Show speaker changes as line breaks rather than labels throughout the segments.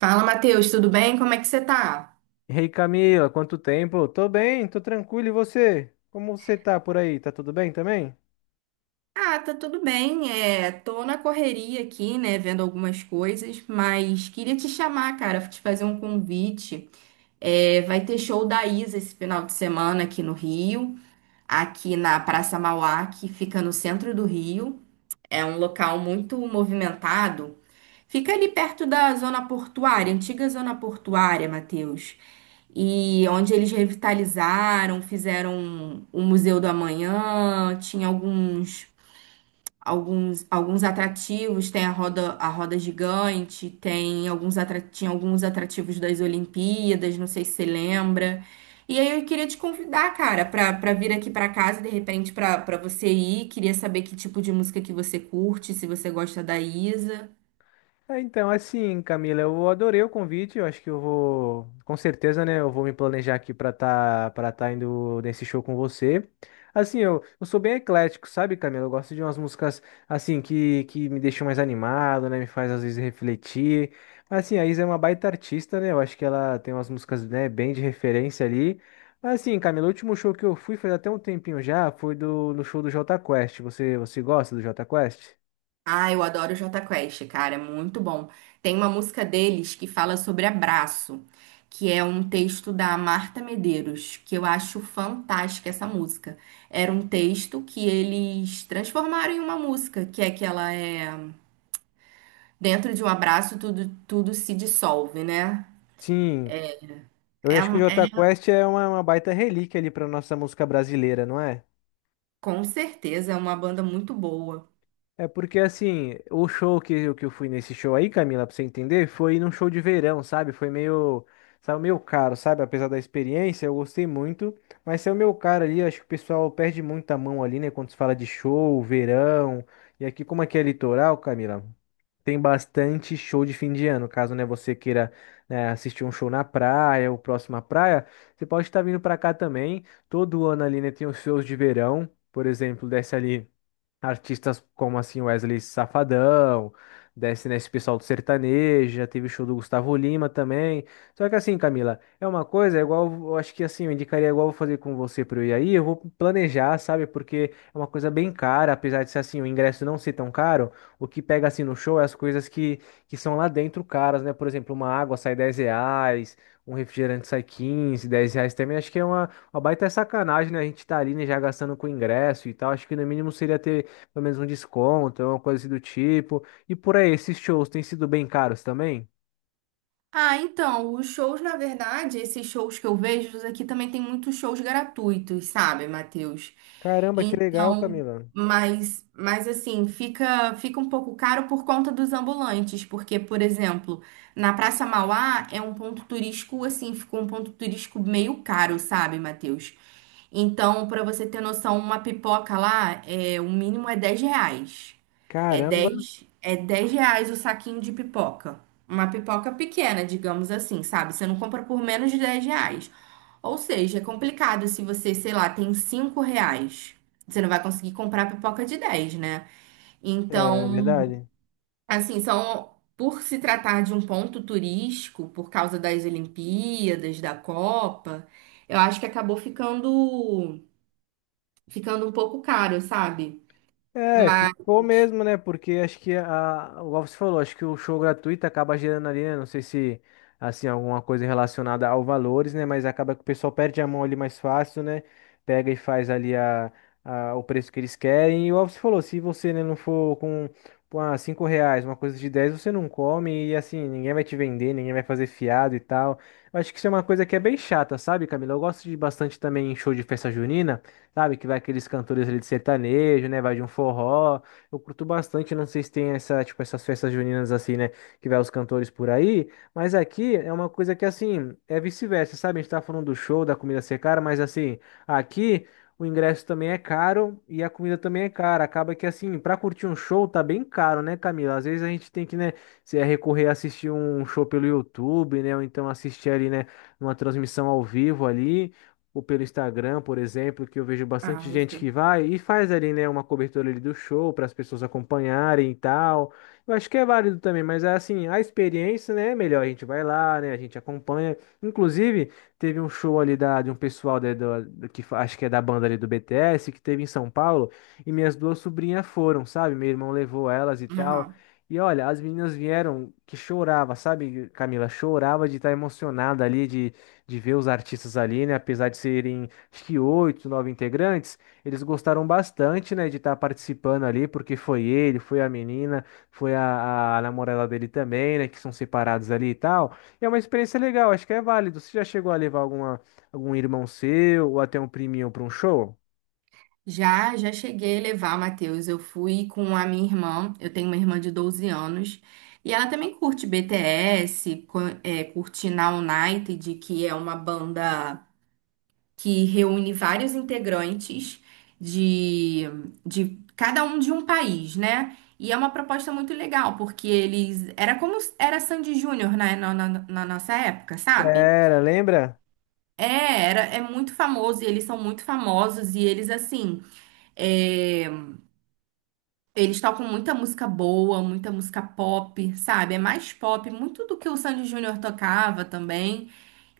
Fala, Matheus, tudo bem? Como é que você tá?
E aí, Camila, quanto tempo? Tô bem, tô tranquilo. E você? Como você tá por aí? Tá tudo bem também?
Ah, tá tudo bem. É, tô na correria aqui, né, vendo algumas coisas, mas queria te chamar, cara, te fazer um convite. É, vai ter show da Isa esse final de semana aqui no Rio, aqui na Praça Mauá, que fica no centro do Rio. É um local muito movimentado. Fica ali perto da zona portuária, antiga zona portuária, Matheus, e onde eles revitalizaram, fizeram o Museu do Amanhã, tinha alguns atrativos, tem a roda gigante, tem tinha alguns atrativos das Olimpíadas, não sei se você lembra. E aí eu queria te convidar, cara, pra para vir aqui pra casa, de repente pra para você ir, queria saber que tipo de música que você curte, se você gosta da Isa.
É, então, assim, Camila, eu adorei o convite. Eu acho que eu vou, com certeza, né? Eu vou me planejar aqui para tá indo nesse show com você. Assim, eu sou bem eclético, sabe, Camila? Eu gosto de umas músicas, assim, que me deixam mais animado, né? Me faz, às vezes, refletir. Mas, assim, a Isa é uma baita artista, né? Eu acho que ela tem umas músicas, né, bem de referência ali. Mas, assim, Camila, o último show que eu fui faz até um tempinho já, foi do, no show do Jota Quest. Você gosta do Jota Quest?
Ah, eu adoro o Jota Quest, cara, é muito bom. Tem uma música deles que fala sobre abraço, que é um texto da Marta Medeiros, que eu acho fantástica essa música. Era um texto que eles transformaram em uma música, que é que ela é dentro de um abraço tudo, tudo se dissolve, né?
Sim. Eu
É,
acho que o
um- é
Jota Quest é uma baita relíquia ali pra nossa música brasileira, não é?
com certeza é uma banda muito boa.
É porque, assim, o show que, que eu fui nesse show aí, Camila, pra você entender, foi num show de verão, sabe? Foi meio, sabe, meio caro, sabe? Apesar da experiência, eu gostei muito, mas é o meu caro ali, acho que o pessoal perde muita mão ali, né? Quando se fala de show, verão, e aqui como aqui é litoral, Camila? Tem bastante show de fim de ano. Caso, né, você queira, né, assistir um show na praia ou próximo à praia, você pode estar vindo para cá também. Todo ano ali, né, tem os shows de verão. Por exemplo, desce ali artistas como assim Wesley Safadão, desce nesse pessoal do sertanejo, já teve o show do Gustavo Lima também. Só que assim, Camila, é uma coisa, é igual, eu acho que assim, eu indicaria igual eu vou fazer com você para eu ir aí, eu vou planejar, sabe? Porque é uma coisa bem cara, apesar de ser assim, o ingresso não ser tão caro, o que pega assim no show é as coisas que são lá dentro caras, né? Por exemplo, uma água sai 10 reais, um refrigerante sai 15, 10 reais também, acho que é uma baita sacanagem, né? A gente tá ali, né, já gastando com ingresso e tal, acho que no mínimo seria ter pelo menos um desconto, uma coisa assim do tipo. E por aí, esses shows têm sido bem caros também?
Ah, então, os shows, na verdade, esses shows que eu vejo aqui também tem muitos shows gratuitos, sabe, Matheus?
Caramba, que legal,
Então,
Camila.
mas assim, fica um pouco caro por conta dos ambulantes, porque, por exemplo, na Praça Mauá é um ponto turístico, assim, ficou um ponto turístico meio caro, sabe, Matheus? Então, para você ter noção, uma pipoca lá, é, o mínimo é 10 reais. É
Caramba,
dez é dez reais o saquinho de pipoca. Uma pipoca pequena, digamos assim, sabe? Você não compra por menos de 10 reais. Ou seja, é complicado se você, sei lá, tem 5 reais. Você não vai conseguir comprar pipoca de dez, né?
é
Então,
verdade.
assim, são. Por se tratar de um ponto turístico, por causa das Olimpíadas, da Copa, eu acho que acabou ficando um pouco caro, sabe?
É,
Mas.
ficou mesmo, né? Porque acho que a, igual você falou, acho que o show gratuito acaba gerando ali, né? Não sei se assim alguma coisa relacionada ao valores, né? Mas acaba que o pessoal perde a mão ali mais fácil, né? Pega e faz ali a, o preço que eles querem. E igual você falou, se você, né, não for com cinco reais, uma coisa de 10, você não come e assim ninguém vai te vender, ninguém vai fazer fiado e tal. Eu acho que isso é uma coisa que é bem chata, sabe, Camila? Eu gosto de bastante também em show de festa junina sabe? Que vai aqueles cantores ali de sertanejo, né? Vai de um forró. Eu curto bastante, não sei se tem essa, tipo, essas festas juninas assim, né? Que vai os cantores por aí. Mas aqui é uma coisa que, assim, é vice-versa, sabe? A gente tá falando do show, da comida ser cara, mas assim, aqui. O ingresso também é caro e a comida também é cara. Acaba que, assim, pra curtir um show tá bem caro, né, Camila? Às vezes a gente tem que, né, se é recorrer a assistir um show pelo YouTube, né, ou então assistir ali, né, uma transmissão ao vivo ali ou pelo Instagram, por exemplo, que eu vejo
Ah,
bastante
eu
gente que
sei.
vai e faz ali, né, uma cobertura ali do show para as pessoas acompanharem e tal. Eu acho que é válido também, mas é assim, a experiência, né, é melhor a gente vai lá, né, a gente acompanha. Inclusive, teve um show ali da, de um pessoal da, que acho que é da banda ali do BTS, que teve em São Paulo, e minhas duas sobrinhas foram, sabe? Meu irmão levou elas e
É
tal.
normal.
E olha, as meninas vieram que chorava, sabe, Camila? Chorava de estar emocionada ali, de ver os artistas ali, né? Apesar de serem, acho que oito, nove integrantes, eles gostaram bastante, né, de estar participando ali, porque foi ele, foi a menina, foi a namorada dele também, né, que são separados ali e tal. E é uma experiência legal, acho que é válido. Você já chegou a levar alguma, algum irmão seu ou até um priminho para um show?
Já, já cheguei a levar, Matheus. Eu fui com a minha irmã. Eu tenho uma irmã de 12 anos. E ela também curte BTS, curte Na United, que é uma banda que reúne vários integrantes de, de cada um de um país, né? E é uma proposta muito legal, porque eles. Era como. Era Sandy Júnior na nossa época, sabe?
Era, lembra?
É, era, é muito famoso e eles são muito famosos e eles assim, é, eles tocam muita música boa, muita música pop, sabe? É mais pop, muito do que o Sandy Júnior tocava também.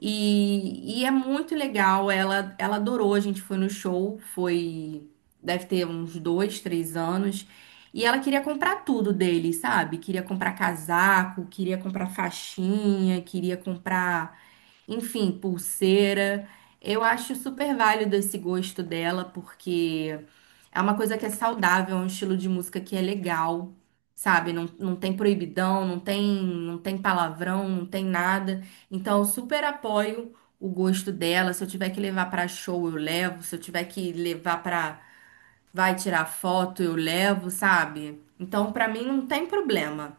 E é muito legal, ela adorou, a gente foi no show, foi, deve ter uns dois, três anos. E ela queria comprar tudo dele, sabe? Queria comprar casaco, queria comprar faixinha, queria comprar, enfim, pulseira. Eu acho super válido esse gosto dela, porque é uma coisa que é saudável, é um estilo de música que é legal, sabe? Não, não tem proibidão, não tem palavrão, não tem nada. Então, eu super apoio o gosto dela. Se eu tiver que levar pra show, eu levo. Se eu tiver que levar pra vai tirar foto, eu levo, sabe? Então, pra mim, não tem problema.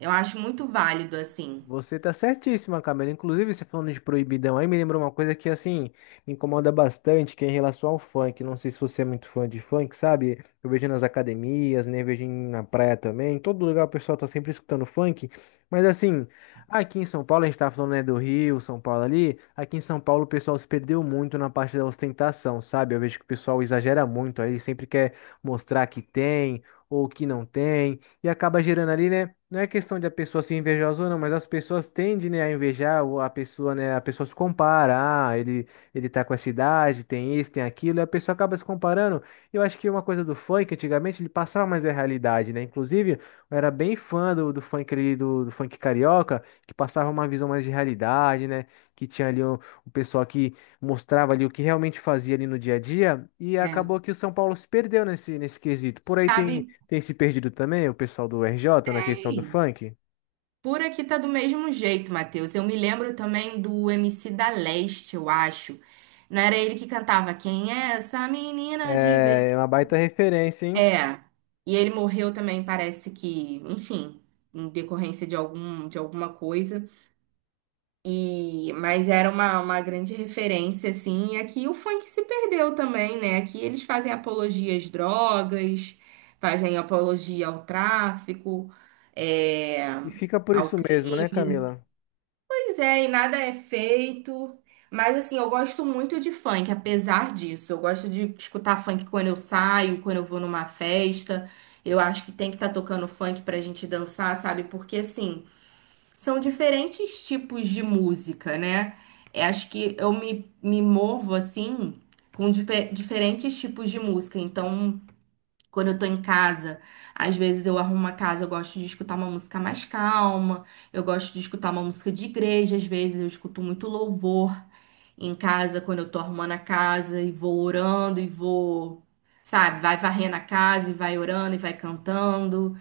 Eu acho muito válido, assim.
Você tá certíssima, Camila. Inclusive, você falando de proibidão aí, me lembrou uma coisa que, assim, me incomoda bastante, que é em relação ao funk. Não sei se você é muito fã de funk, sabe? Eu vejo nas academias, né? Eu vejo na praia também. Em todo lugar o pessoal tá sempre escutando funk. Mas, assim, aqui em São Paulo, a gente tá falando, né, do Rio, São Paulo ali. Aqui em São Paulo o pessoal se perdeu muito na parte da ostentação, sabe? Eu vejo que o pessoal exagera muito aí, sempre quer mostrar que tem ou que não tem. E acaba gerando ali, né? Não é questão de a pessoa ser invejosa ou não, mas as pessoas tendem, né, a invejar a pessoa, né? A pessoa se compara, ah, ele tá com essa idade, tem isso, tem aquilo, e a pessoa acaba se comparando. Eu acho que uma coisa do funk, antigamente, ele passava mais a realidade, né? Inclusive, eu era bem fã do, do funk ali, do, do funk carioca, que passava uma visão mais de realidade, né? Que tinha ali o pessoal que mostrava ali o que realmente fazia ali no dia a dia, e
É.
acabou que o São Paulo se perdeu nesse, nesse quesito. Por aí tem.
Sabe?
Tem se perdido também o pessoal do RJ na questão do
Ei.
funk.
Por aqui tá do mesmo jeito, Matheus. Eu me lembro também do MC da Leste, eu acho. Não era ele que cantava Quem é essa menina de ver?
É é, uma baita referência, hein?
É. E ele morreu também, parece que, enfim, em decorrência de algum, de alguma coisa. E mas era uma grande referência assim. E aqui o funk se perdeu também, né? Aqui eles fazem apologia às drogas, fazem apologia ao tráfico, é,
E fica por
ao
isso mesmo, né,
crime.
Camila?
Pois é, e nada é feito. Mas assim, eu gosto muito de funk, apesar disso. Eu gosto de escutar funk quando eu saio, quando eu vou numa festa. Eu acho que tem que estar tocando funk pra gente dançar, sabe? Porque assim, são diferentes tipos de música, né? Eu acho que eu me movo assim com diferentes tipos de música. Então, quando eu tô em casa, às vezes eu arrumo uma casa, eu gosto de escutar uma música mais calma, eu gosto de escutar uma música de igreja, às vezes eu escuto muito louvor em casa, quando eu tô arrumando a casa e vou orando e vou, sabe, vai varrendo a casa e vai orando e vai cantando.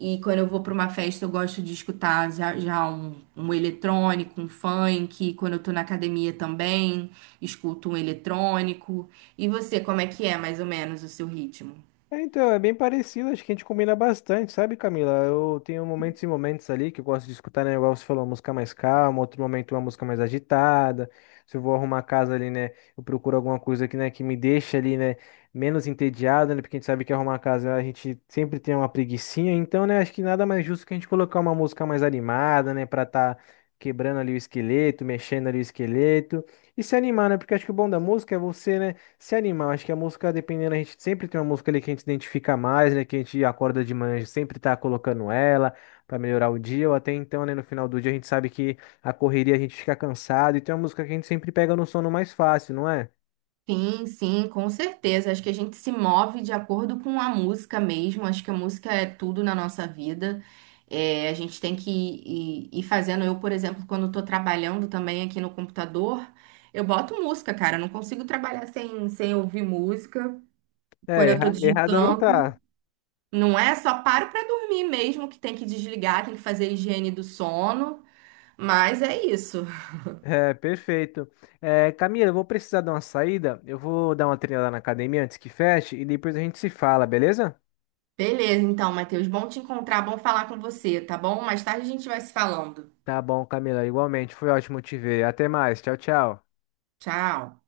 E quando eu vou pra uma festa, eu gosto de escutar já um, um eletrônico, um funk. Quando eu tô na academia também, escuto um eletrônico. E você, como é que é mais ou menos o seu ritmo?
É, então, é bem parecido, acho que a gente combina bastante, sabe, Camila? Eu tenho momentos e momentos ali que eu gosto de escutar, né? Igual você falou, uma música mais calma, outro momento uma música mais agitada. Se eu vou arrumar a casa ali, né? Eu procuro alguma coisa que, né, que me deixa ali, né, menos entediado, né? Porque a gente sabe que arrumar a casa a gente sempre tem uma preguicinha, então, né, acho que nada mais justo que a gente colocar uma música mais animada, né, pra tá quebrando ali o esqueleto, mexendo ali o esqueleto e se animar, né? Porque acho que o bom da música é você, né? Se animar, acho que a música, dependendo, a gente sempre tem uma música ali que a gente identifica mais, né? Que a gente acorda de manhã, a gente sempre tá colocando ela pra melhorar o dia, ou até então, né, no final do dia a gente sabe que a correria a gente fica cansado, e tem uma música que a gente sempre pega no sono mais fácil, não é?
Sim, sim, com certeza. Acho que a gente se move de acordo com a música mesmo. Acho que a música é tudo na nossa vida. É, a gente tem que ir fazendo. Eu, por exemplo, quando estou trabalhando também aqui no computador, eu boto música, cara. Eu não consigo trabalhar sem ouvir música. Quando
É,
eu estou
errada não
digitando,
tá.
não é só paro para dormir mesmo, que tem que desligar, tem que fazer a higiene do sono. Mas é isso.
É, perfeito. É, Camila, eu vou precisar dar uma saída, eu vou dar uma treinada na academia antes que feche, e depois a gente se fala, beleza?
Beleza, então, Matheus. Bom te encontrar, bom falar com você, tá bom? Mais tarde a gente vai se falando.
Tá bom, Camila, igualmente, foi ótimo te ver. Até mais, tchau, tchau.
Tchau.